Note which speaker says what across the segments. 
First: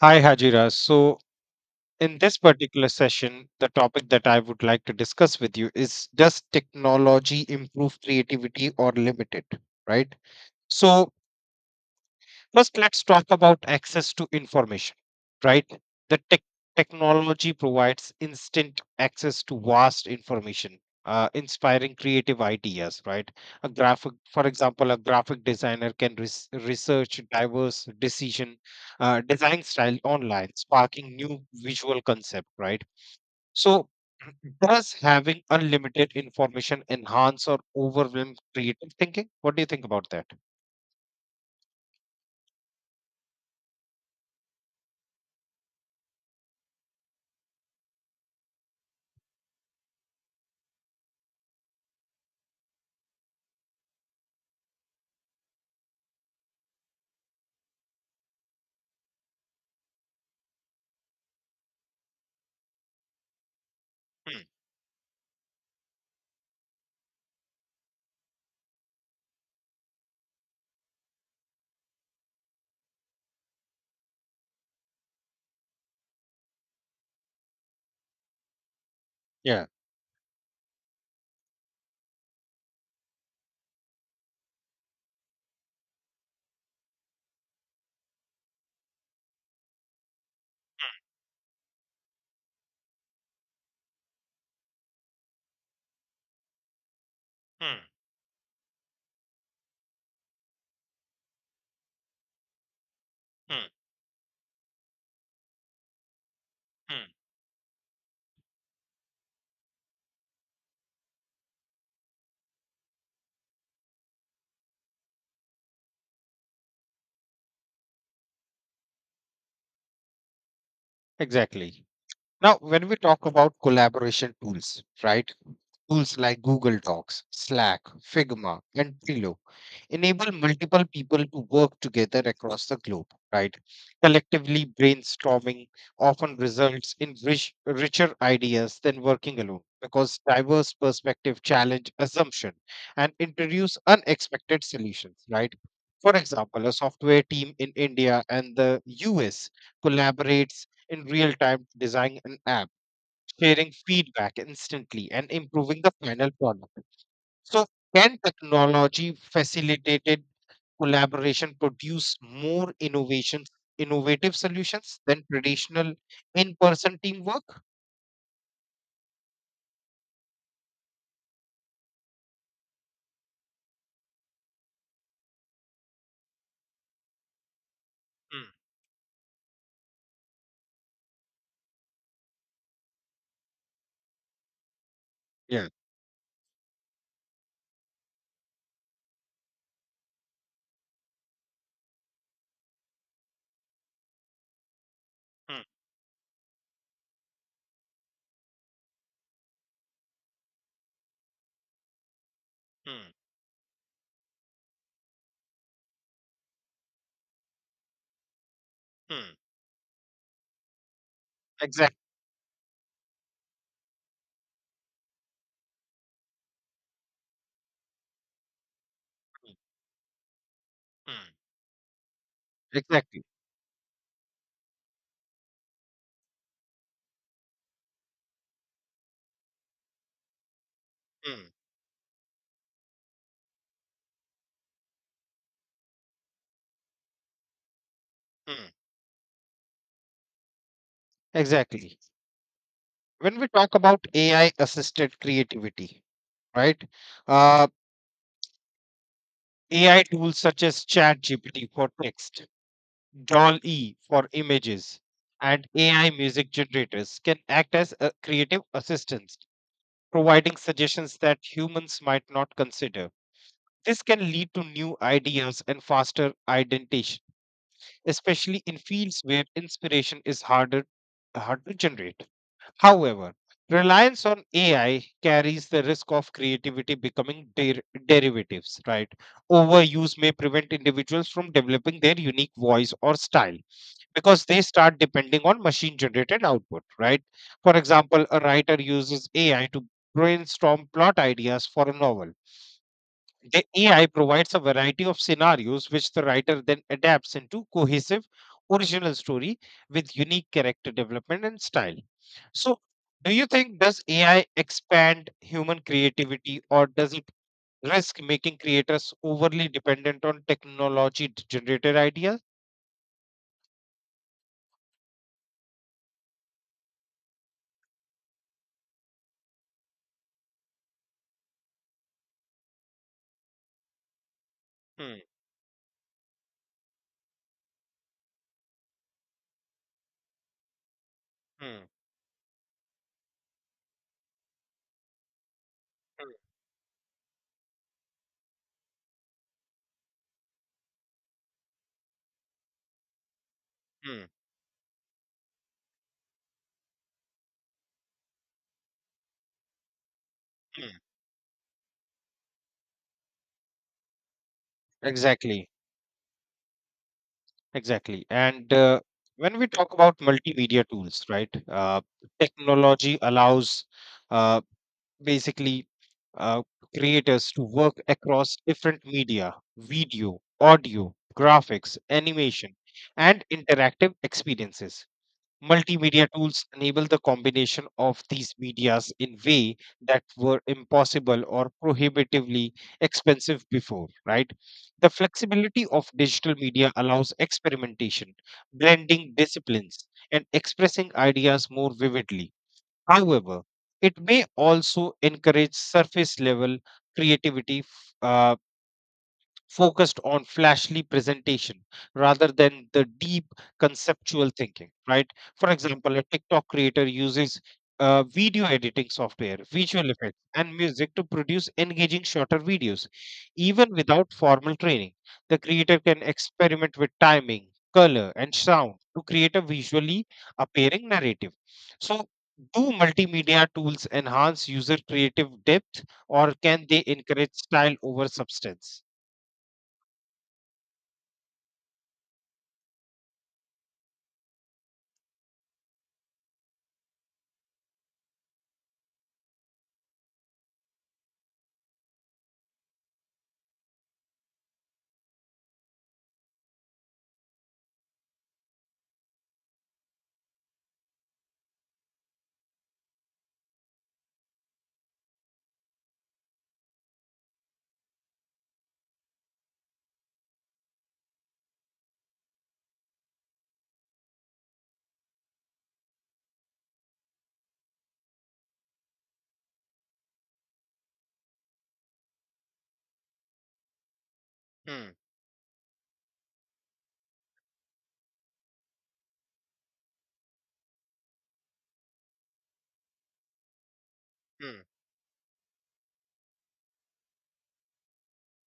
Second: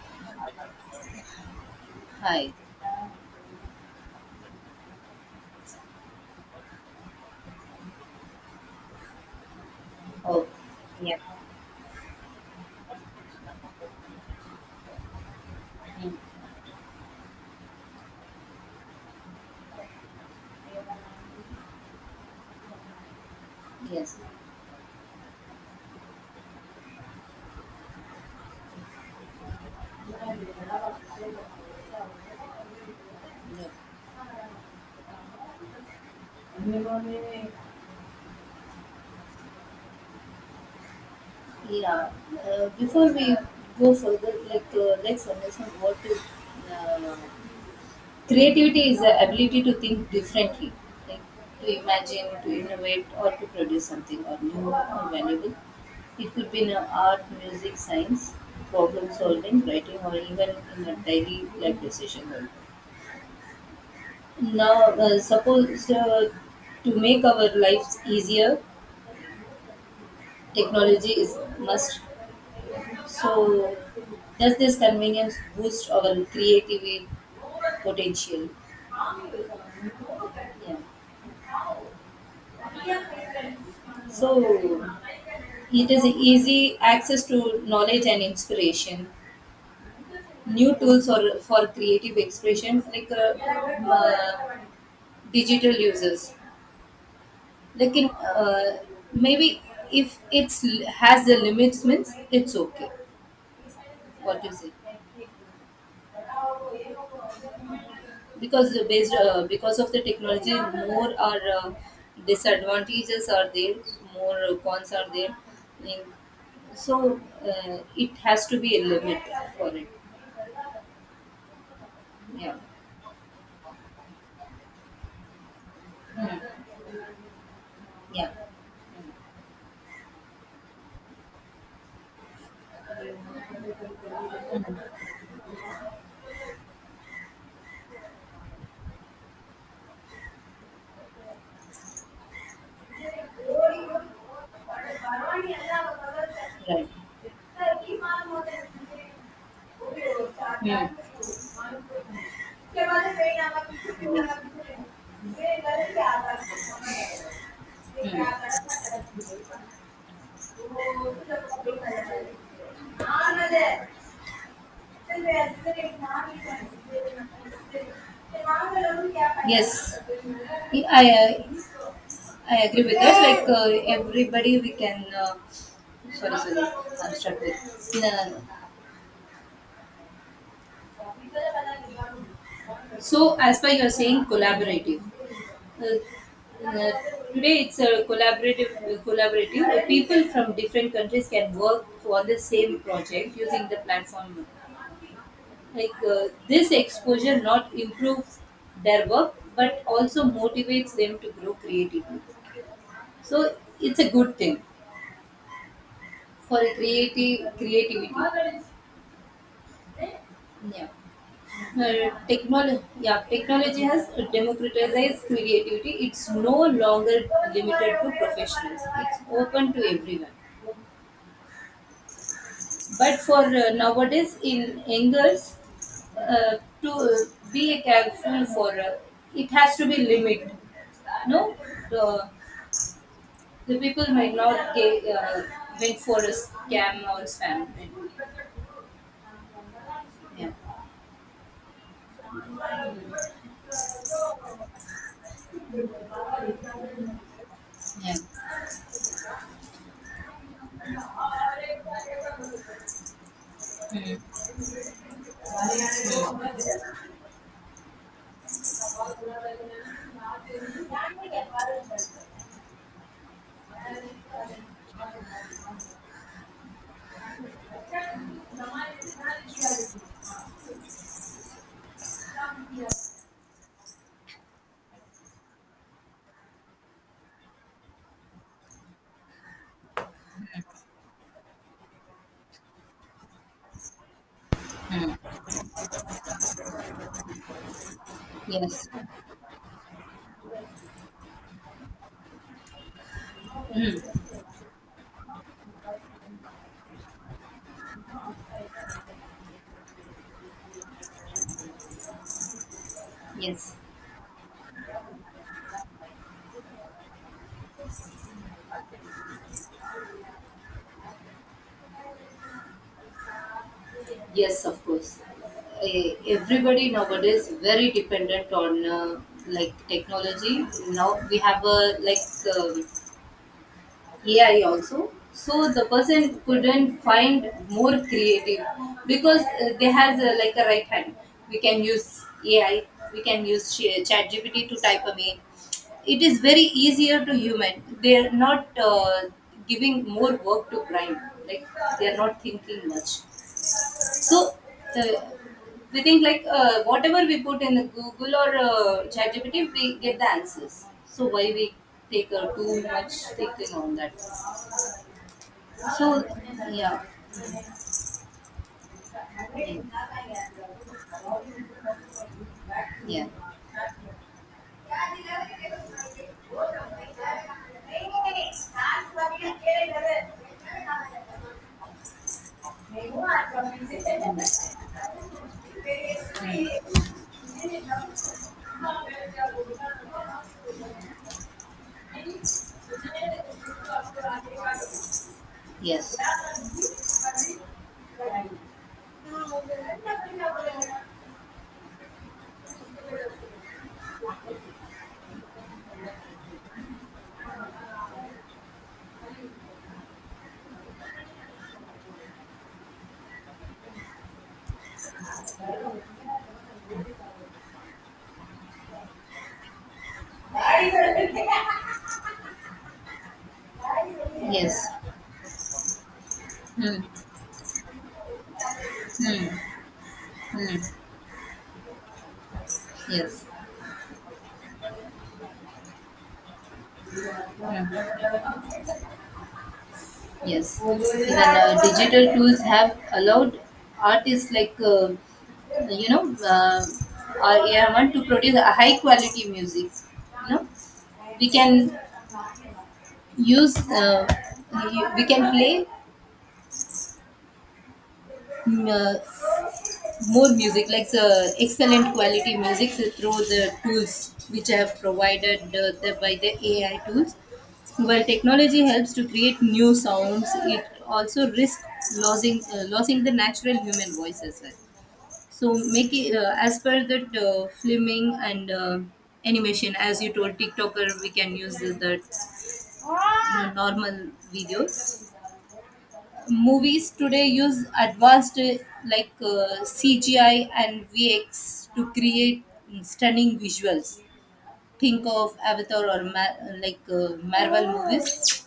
Speaker 1: Hi, Hajira. So, in this
Speaker 2: Hi.
Speaker 1: particular session, the topic that I would like to discuss with you is, does technology improve creativity or limit it, right?
Speaker 2: Oh,
Speaker 1: So,
Speaker 2: yeah.
Speaker 1: first, let's talk about access to information, right?
Speaker 2: mm,
Speaker 1: The technology provides instant access to vast information, inspiring creative ideas, right? A graphic,
Speaker 2: yes.
Speaker 1: for example, a graphic designer can research diverse decision, design style online, sparking new visual concept, right?
Speaker 2: No.
Speaker 1: So, does having unlimited information enhance or overwhelm creative thinking? What do you think about that?
Speaker 2: Yeah. Before we go further, let's understand what is uh, creativity is the ability to think differently, like to imagine, to innovate, or to produce something or new or valuable. It could be in art, music, science, problem solving, writing, or even in a daily life decision. Now, suppose to make our lives easier, technology is must. So, does this convenience boost our creativity potential?
Speaker 1: Yeah.
Speaker 2: Yeah. So, it is easy access to knowledge and inspiration. New tools or for creative expression like digital users.
Speaker 1: Hmm.
Speaker 2: Like in maybe if it's has the limits means it's okay.
Speaker 1: Hmm.
Speaker 2: What do you say?
Speaker 1: Hmm.
Speaker 2: Because based because of the technology, more are disadvantages are there, more cons are there. And so uh, it has to be a limit for
Speaker 1: Exactly.
Speaker 2: it. Yeah,
Speaker 1: Now, when we talk about collaboration tools, right? Tools like Google Docs, Slack,
Speaker 2: yeah.
Speaker 1: Figma, and Trello enable multiple people to work together across the globe, right? Collectively brainstorming often results in richer ideas than working alone, because diverse perspective challenge assumption and introduce unexpected solutions,
Speaker 2: Right.
Speaker 1: right? For example, a software team in India and the US collaborates in real time to design an app, sharing feedback instantly and improving the final product. So, can technology facilitated collaboration produce
Speaker 2: ಆಮೇಲೆ.
Speaker 1: innovative solutions than traditional in person teamwork?
Speaker 2: Yes, I agree with that. Everybody, we can. Sorry, sorry. I'm stuck with. No, no, no.
Speaker 1: Hmm.
Speaker 2: So, as per you're saying, collaborative.
Speaker 1: Yeah.
Speaker 2: Uh, uh, Today, it's a collaborative. Collaborative. People from different countries can work on the same project using the platform
Speaker 1: Hmm.
Speaker 2: like this exposure not improves their work but also motivates them to grow creatively,
Speaker 1: Hmm.
Speaker 2: so it's a good thing for creative creativity.
Speaker 1: Hmm.
Speaker 2: Yeah.
Speaker 1: Exactly.
Speaker 2: Technology, technology has democratized creativity. It's no longer limited to professionals, it's open to everyone.
Speaker 1: Hmm.
Speaker 2: But
Speaker 1: Exactly.
Speaker 2: for nowadays in angers, to be careful for it has to be limit.
Speaker 1: Hmm.
Speaker 2: No, the the people might not get went for a scam or spam.
Speaker 1: Hmm.
Speaker 2: Yeah,
Speaker 1: Exactly. When we talk about AI assisted creativity, right? Uh,
Speaker 2: yeah.
Speaker 1: AI tools such as ChatGPT for text, Doll E
Speaker 2: Hmm.
Speaker 1: for images, and AI music generators can act as a creative assistants, providing suggestions that
Speaker 2: Hmm.
Speaker 1: humans might not consider. This can lead to new ideas and faster identification, especially in fields where inspiration is
Speaker 2: Mm,
Speaker 1: hard to generate.
Speaker 2: yes.
Speaker 1: However, reliance on AI carries the risk of creativity becoming derivatives, right? Overuse may prevent individuals from developing their unique voice or style, because they start depending on machine generated output, right? For example, a writer uses AI to brainstorm plot ideas for a novel. The
Speaker 2: Mm,
Speaker 1: AI provides a variety of scenarios which the writer then adapts into cohesive original story with unique character development and style. So, do you
Speaker 2: yes.
Speaker 1: think, does AI expand human creativity, or does it risk making creators overly dependent on technology generated ideas?
Speaker 2: Yes, of course. Eh, everybody nowadays very dependent on like technology. Now we have a like um, AI also.
Speaker 1: Hmm.
Speaker 2: So the person couldn't find more creative because they has a, like a right hand. We can
Speaker 1: Hmm.
Speaker 2: use AI. We can use ChatGPT to type a mail. It
Speaker 1: Hmm.
Speaker 2: is very easier to human. They are not giving more work to brain. Like they are not thinking much.
Speaker 1: Hmm.
Speaker 2: So uh, we think like whatever we put in the Google or ChatGPT, we get the answers.
Speaker 1: Mm.
Speaker 2: So why we take too much thinking on that?
Speaker 1: Exactly,
Speaker 2: So, yeah,
Speaker 1: exactly. And when we talk about
Speaker 2: yeah,
Speaker 1: multimedia tools, right? Technology
Speaker 2: yeah.
Speaker 1: allows, uh, basically, uh, creators to work across different media, video, audio, graphics, animation, and interactive experiences. Multimedia tools enable the combination of these medias in way that were impossible or prohibitively expensive before, right? The flexibility of digital media allows experimentation,
Speaker 2: Mm.
Speaker 1: blending
Speaker 2: Mm.
Speaker 1: disciplines, and
Speaker 2: Yes.
Speaker 1: expressing ideas more vividly. However, it may also encourage surface level creativity focused on flashy presentation rather than the deep conceptual thinking, right? For example, a tiktok creator uses, video editing software, visual effects, and music to produce engaging shorter videos. Even without
Speaker 2: Yes.
Speaker 1: formal training, the creator can experiment
Speaker 2: Hmm.
Speaker 1: with timing, color, and sound to
Speaker 2: Hmm.
Speaker 1: create a visually
Speaker 2: Hmm.
Speaker 1: appearing narrative. So, do
Speaker 2: Yes.
Speaker 1: multimedia tools enhance user creative depth, or can they encourage style over substance?
Speaker 2: Yes. Even digital tools have allowed artists like you know uh, or yeah, want to produce a high quality music. You know, we can use we can play more music, like the excellent quality music through the tools which I have provided by the AI tools. While technology helps to create new sounds, it also risks losing the natural human voice as well. So make it as per the filming and animation, as you told TikToker, we can use the normal
Speaker 1: Hmm.
Speaker 2: videos. Movies today use advanced CGI and VX to create stunning visuals.
Speaker 1: Hmm,
Speaker 2: Think of Avatar or Marvel movies,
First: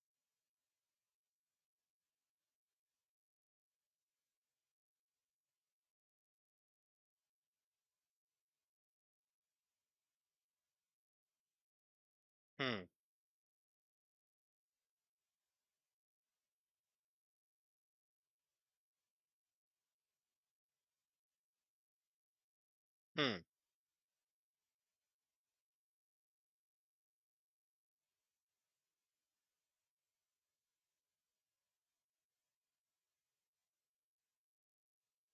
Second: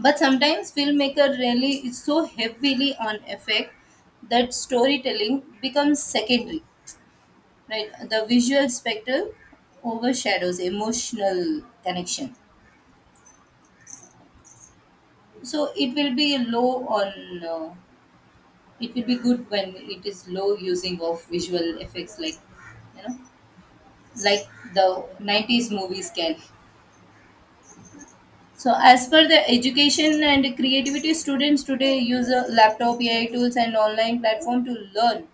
Speaker 2: but sometimes filmmaker really is so heavily on effect that storytelling becomes secondary. Right, the visual spectrum overshadows emotional connection,
Speaker 1: hmm,
Speaker 2: so it will be low on it will be good when it is low using of visual effects like you know,
Speaker 1: hmm,
Speaker 2: like the 90s movies can. So as per the education and creativity, students today use a laptop, AI tools and online platform to learn.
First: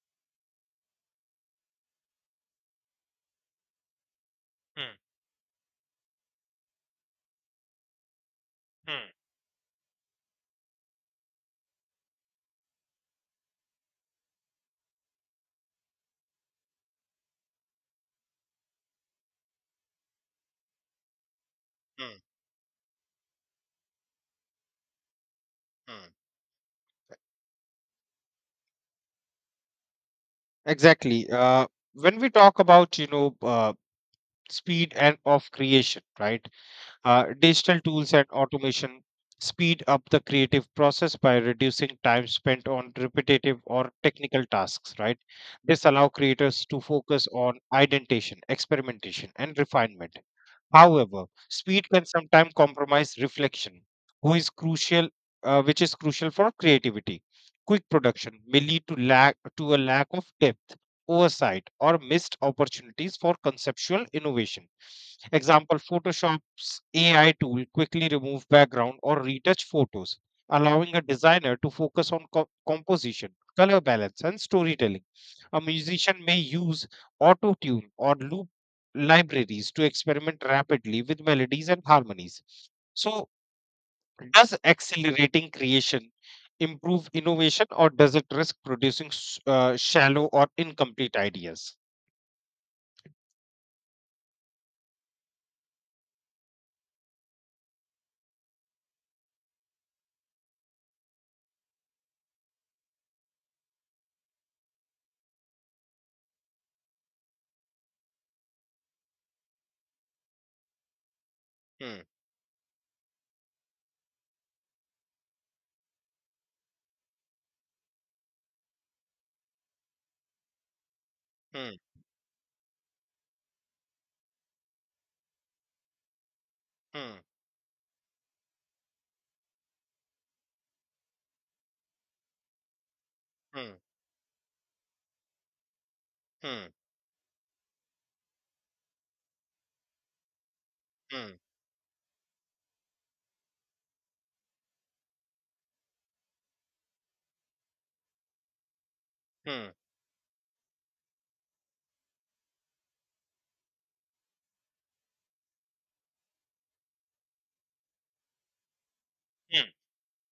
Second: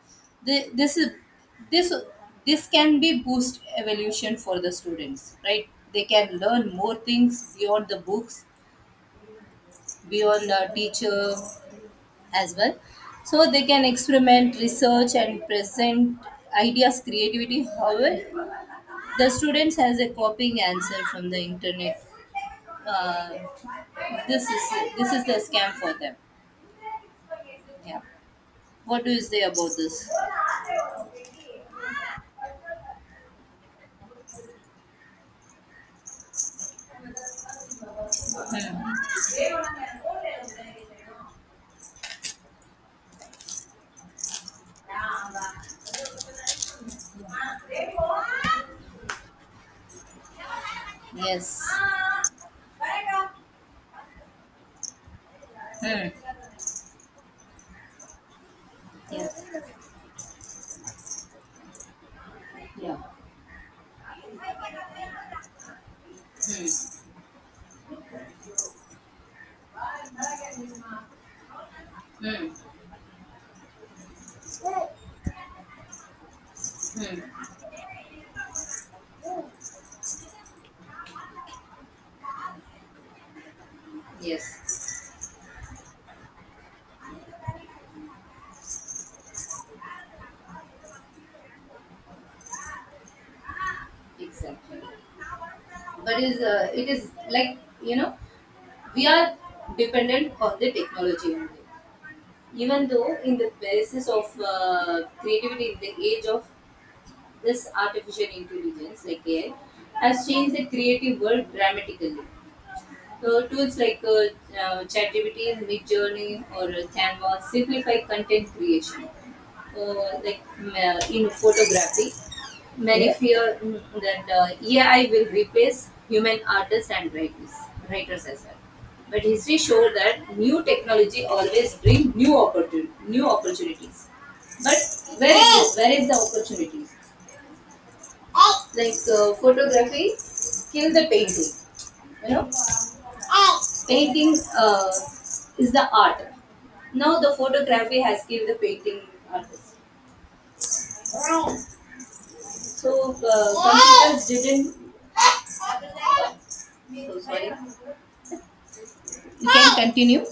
Speaker 2: This is this this can be boost evolution for the
Speaker 1: hmm,
Speaker 2: students, right? They can learn more things beyond the books,
Speaker 1: hmm,
Speaker 2: beyond a teacher as well, so they can experiment, research and present ideas creativity. However, the students has a copying answer from the internet,
Speaker 1: hmm,
Speaker 2: uh, this is this is the scam for
Speaker 1: hmm.
Speaker 2: them. Yeah, what do you say about this?
Speaker 1: Exactly. When we talk about, speed and of creation, right? Digital tools and automation
Speaker 2: Hmm.
Speaker 1: speed up the creative process by reducing time spent on repetitive or technical tasks, right? This allow creators to focus on identification, experimentation, and refinement. However,
Speaker 2: Yes.
Speaker 1: speed can sometimes compromise reflection, who is crucial, which is
Speaker 2: Hmm.
Speaker 1: crucial for creativity. Quick production may lead to lack
Speaker 2: Yes.
Speaker 1: to a lack of depth, oversight, or missed
Speaker 2: Yeah.
Speaker 1: opportunities for conceptual innovation. Example, Photoshop's AI tool quickly remove background or retouch photos, allowing a designer to focus on
Speaker 2: Hmm. Hmm.
Speaker 1: composition, color balance, and storytelling. A musician may use
Speaker 2: Hmm.
Speaker 1: auto tune or loop libraries to experiment rapidly with melodies and harmonies. So, does
Speaker 2: Yes.
Speaker 1: accelerating creation improve innovation, or does it risk producing shallow or incomplete ideas?
Speaker 2: Exactly. But is it is like you know we are dependent on the technology only. Even though in the basis of creativity, in the age of this artificial intelligence, like AI, has changed the creative world
Speaker 1: Hmm,
Speaker 2: dramatically. Tools like ChatGPT, Midjourney, or Canva simplify content creation, in
Speaker 1: hmm,
Speaker 2: photography. Many yeah fear that AI will replace human artists and
Speaker 1: hmm,
Speaker 2: writers, writers as well. But history shows that new technology always brings new
Speaker 1: hmm,
Speaker 2: opportunities. But where is the
Speaker 1: hmm,
Speaker 2: opportunity? Like photography kill the
Speaker 1: hmm,
Speaker 2: painting, you know, painting is the art. Now the photography has killed the painting
Speaker 1: hmm,
Speaker 2: artist. So computers didn't, so sorry, you
Speaker 1: hmm.
Speaker 2: can continue.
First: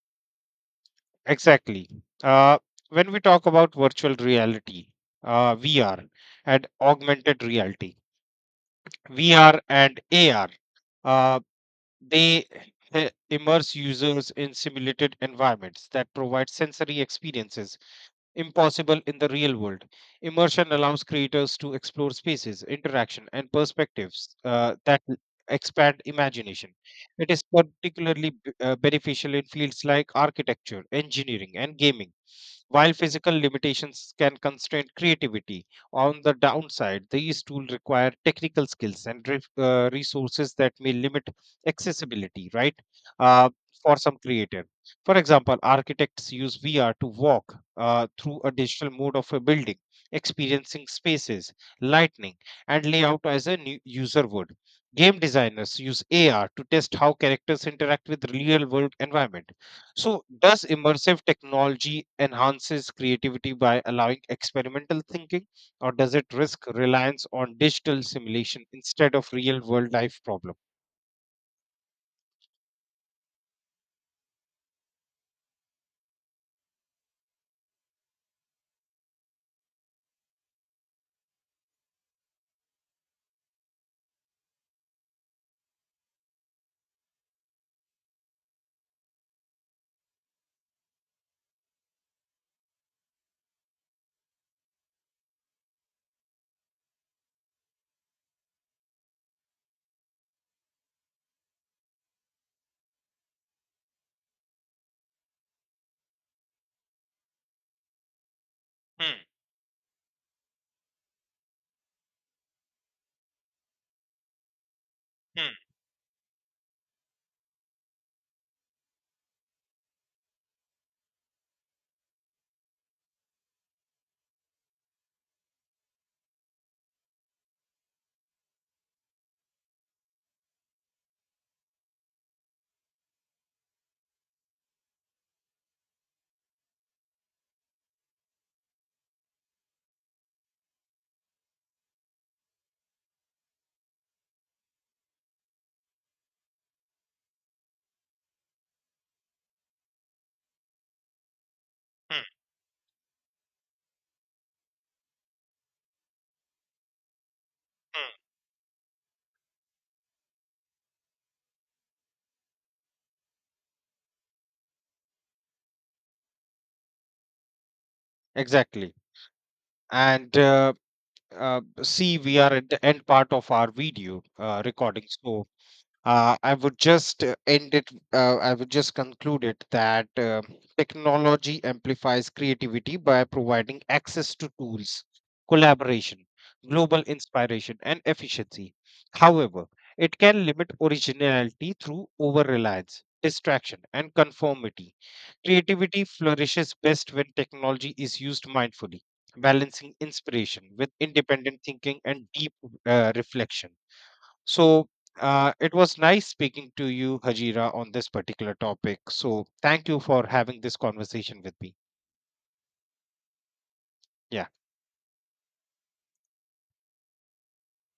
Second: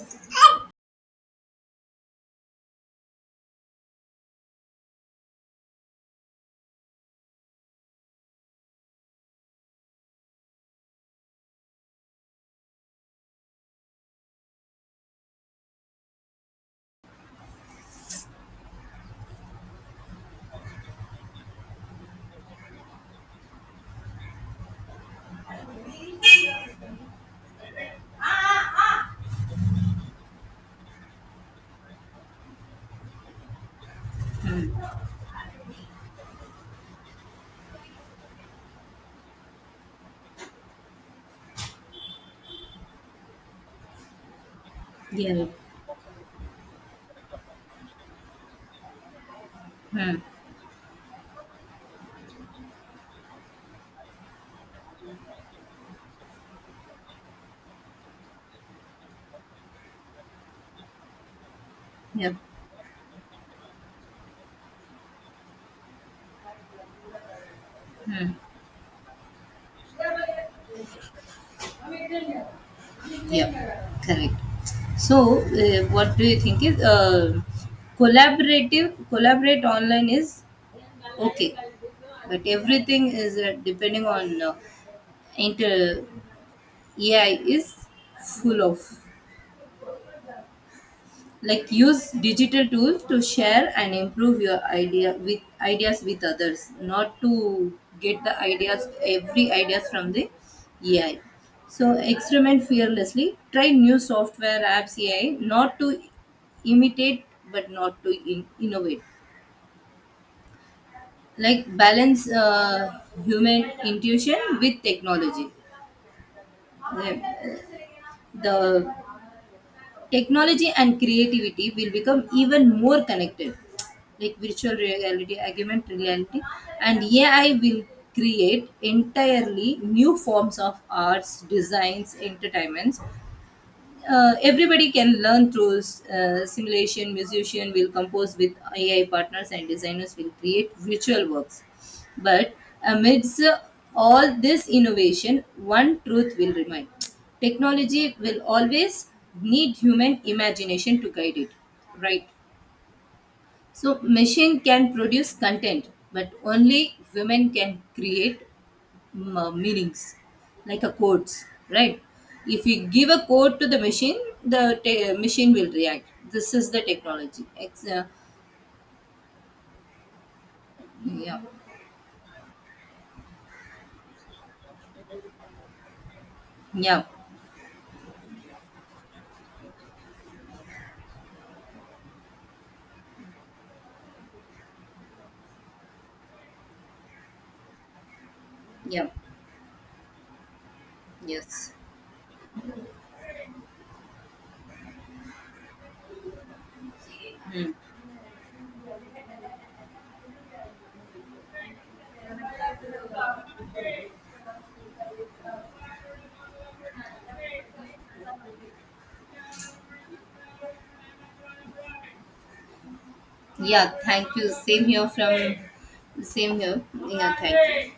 Speaker 1: Exactly. Uh, when we talk about virtual reality, VR, and augmented reality, VR and AR, uh, they immerse users in simulated environments that provide sensory experiences impossible in the real world. Immersion allows creators to explore spaces, interaction, and perspectives expand imagination. It is particularly beneficial in fields like architecture, engineering, and gaming. While physical limitations can constrain creativity, on the downside, these tools require technical skills and resources that may limit accessibility, right? Uh, for some creator. For
Speaker 2: Yeah.
Speaker 1: example, architects use VR to walk through a digital mode of a building,
Speaker 2: Hmm.
Speaker 1: experiencing spaces, lighting, and layout as a new user would. Game designers use AR to test how characters interact with real world environment. So, does immersive technology
Speaker 2: Yeah.
Speaker 1: enhances creativity by allowing experimental thinking, or does it risk reliance on digital simulation instead of real world life problem?
Speaker 2: Hmm. Yep, correct. So, what do you think is collaborative? Collaborate online is okay, but everything is depending on inter AI is full of like use digital tools to share and improve your idea with ideas with others, not to get the ideas every ideas from the AI. So experiment fearlessly, try new software apps AI, not to imitate, but not to innovate.
Speaker 1: Hmm,
Speaker 2: Like balance human intuition with technology.
Speaker 1: hmm,
Speaker 2: Uh, the technology and creativity will become even more connected, like virtual reality, augmented reality and AI will create entirely new forms of arts, designs, entertainments. Uh, everybody can learn through simulation. Musician will compose with AI partners and designers will create virtual works. But amidst all this innovation, one truth will remain: technology will always need human imagination to guide it,
Speaker 1: hmm,
Speaker 2: right? So machine can produce content, but only women can
Speaker 1: hmm.
Speaker 2: create meanings, like a quotes, right? If you give a quote to the machine, the machine will react. This is the technology.
Speaker 1: Exactly. And
Speaker 2: Yeah,
Speaker 1: See, we are at the end part of our video recording, so I would
Speaker 2: yeah,
Speaker 1: just end it. I would just conclude it that, technology amplifies creativity by providing access to tools, collaboration, global inspiration, and efficiency.
Speaker 2: yeah,
Speaker 1: However, it can limit
Speaker 2: yes.
Speaker 1: originality through over reliance, distraction, and conformity. Creativity flourishes best when
Speaker 2: Mm.
Speaker 1: technology is used mindfully, balancing inspiration with independent thinking and deep, reflection. So, it was nice speaking to you, Hajira, on this particular topic. So thank you for having this conversation with me.
Speaker 2: Yeah, thank
Speaker 1: Yeah.
Speaker 2: you. Same here from, same here. Yeah, thank you.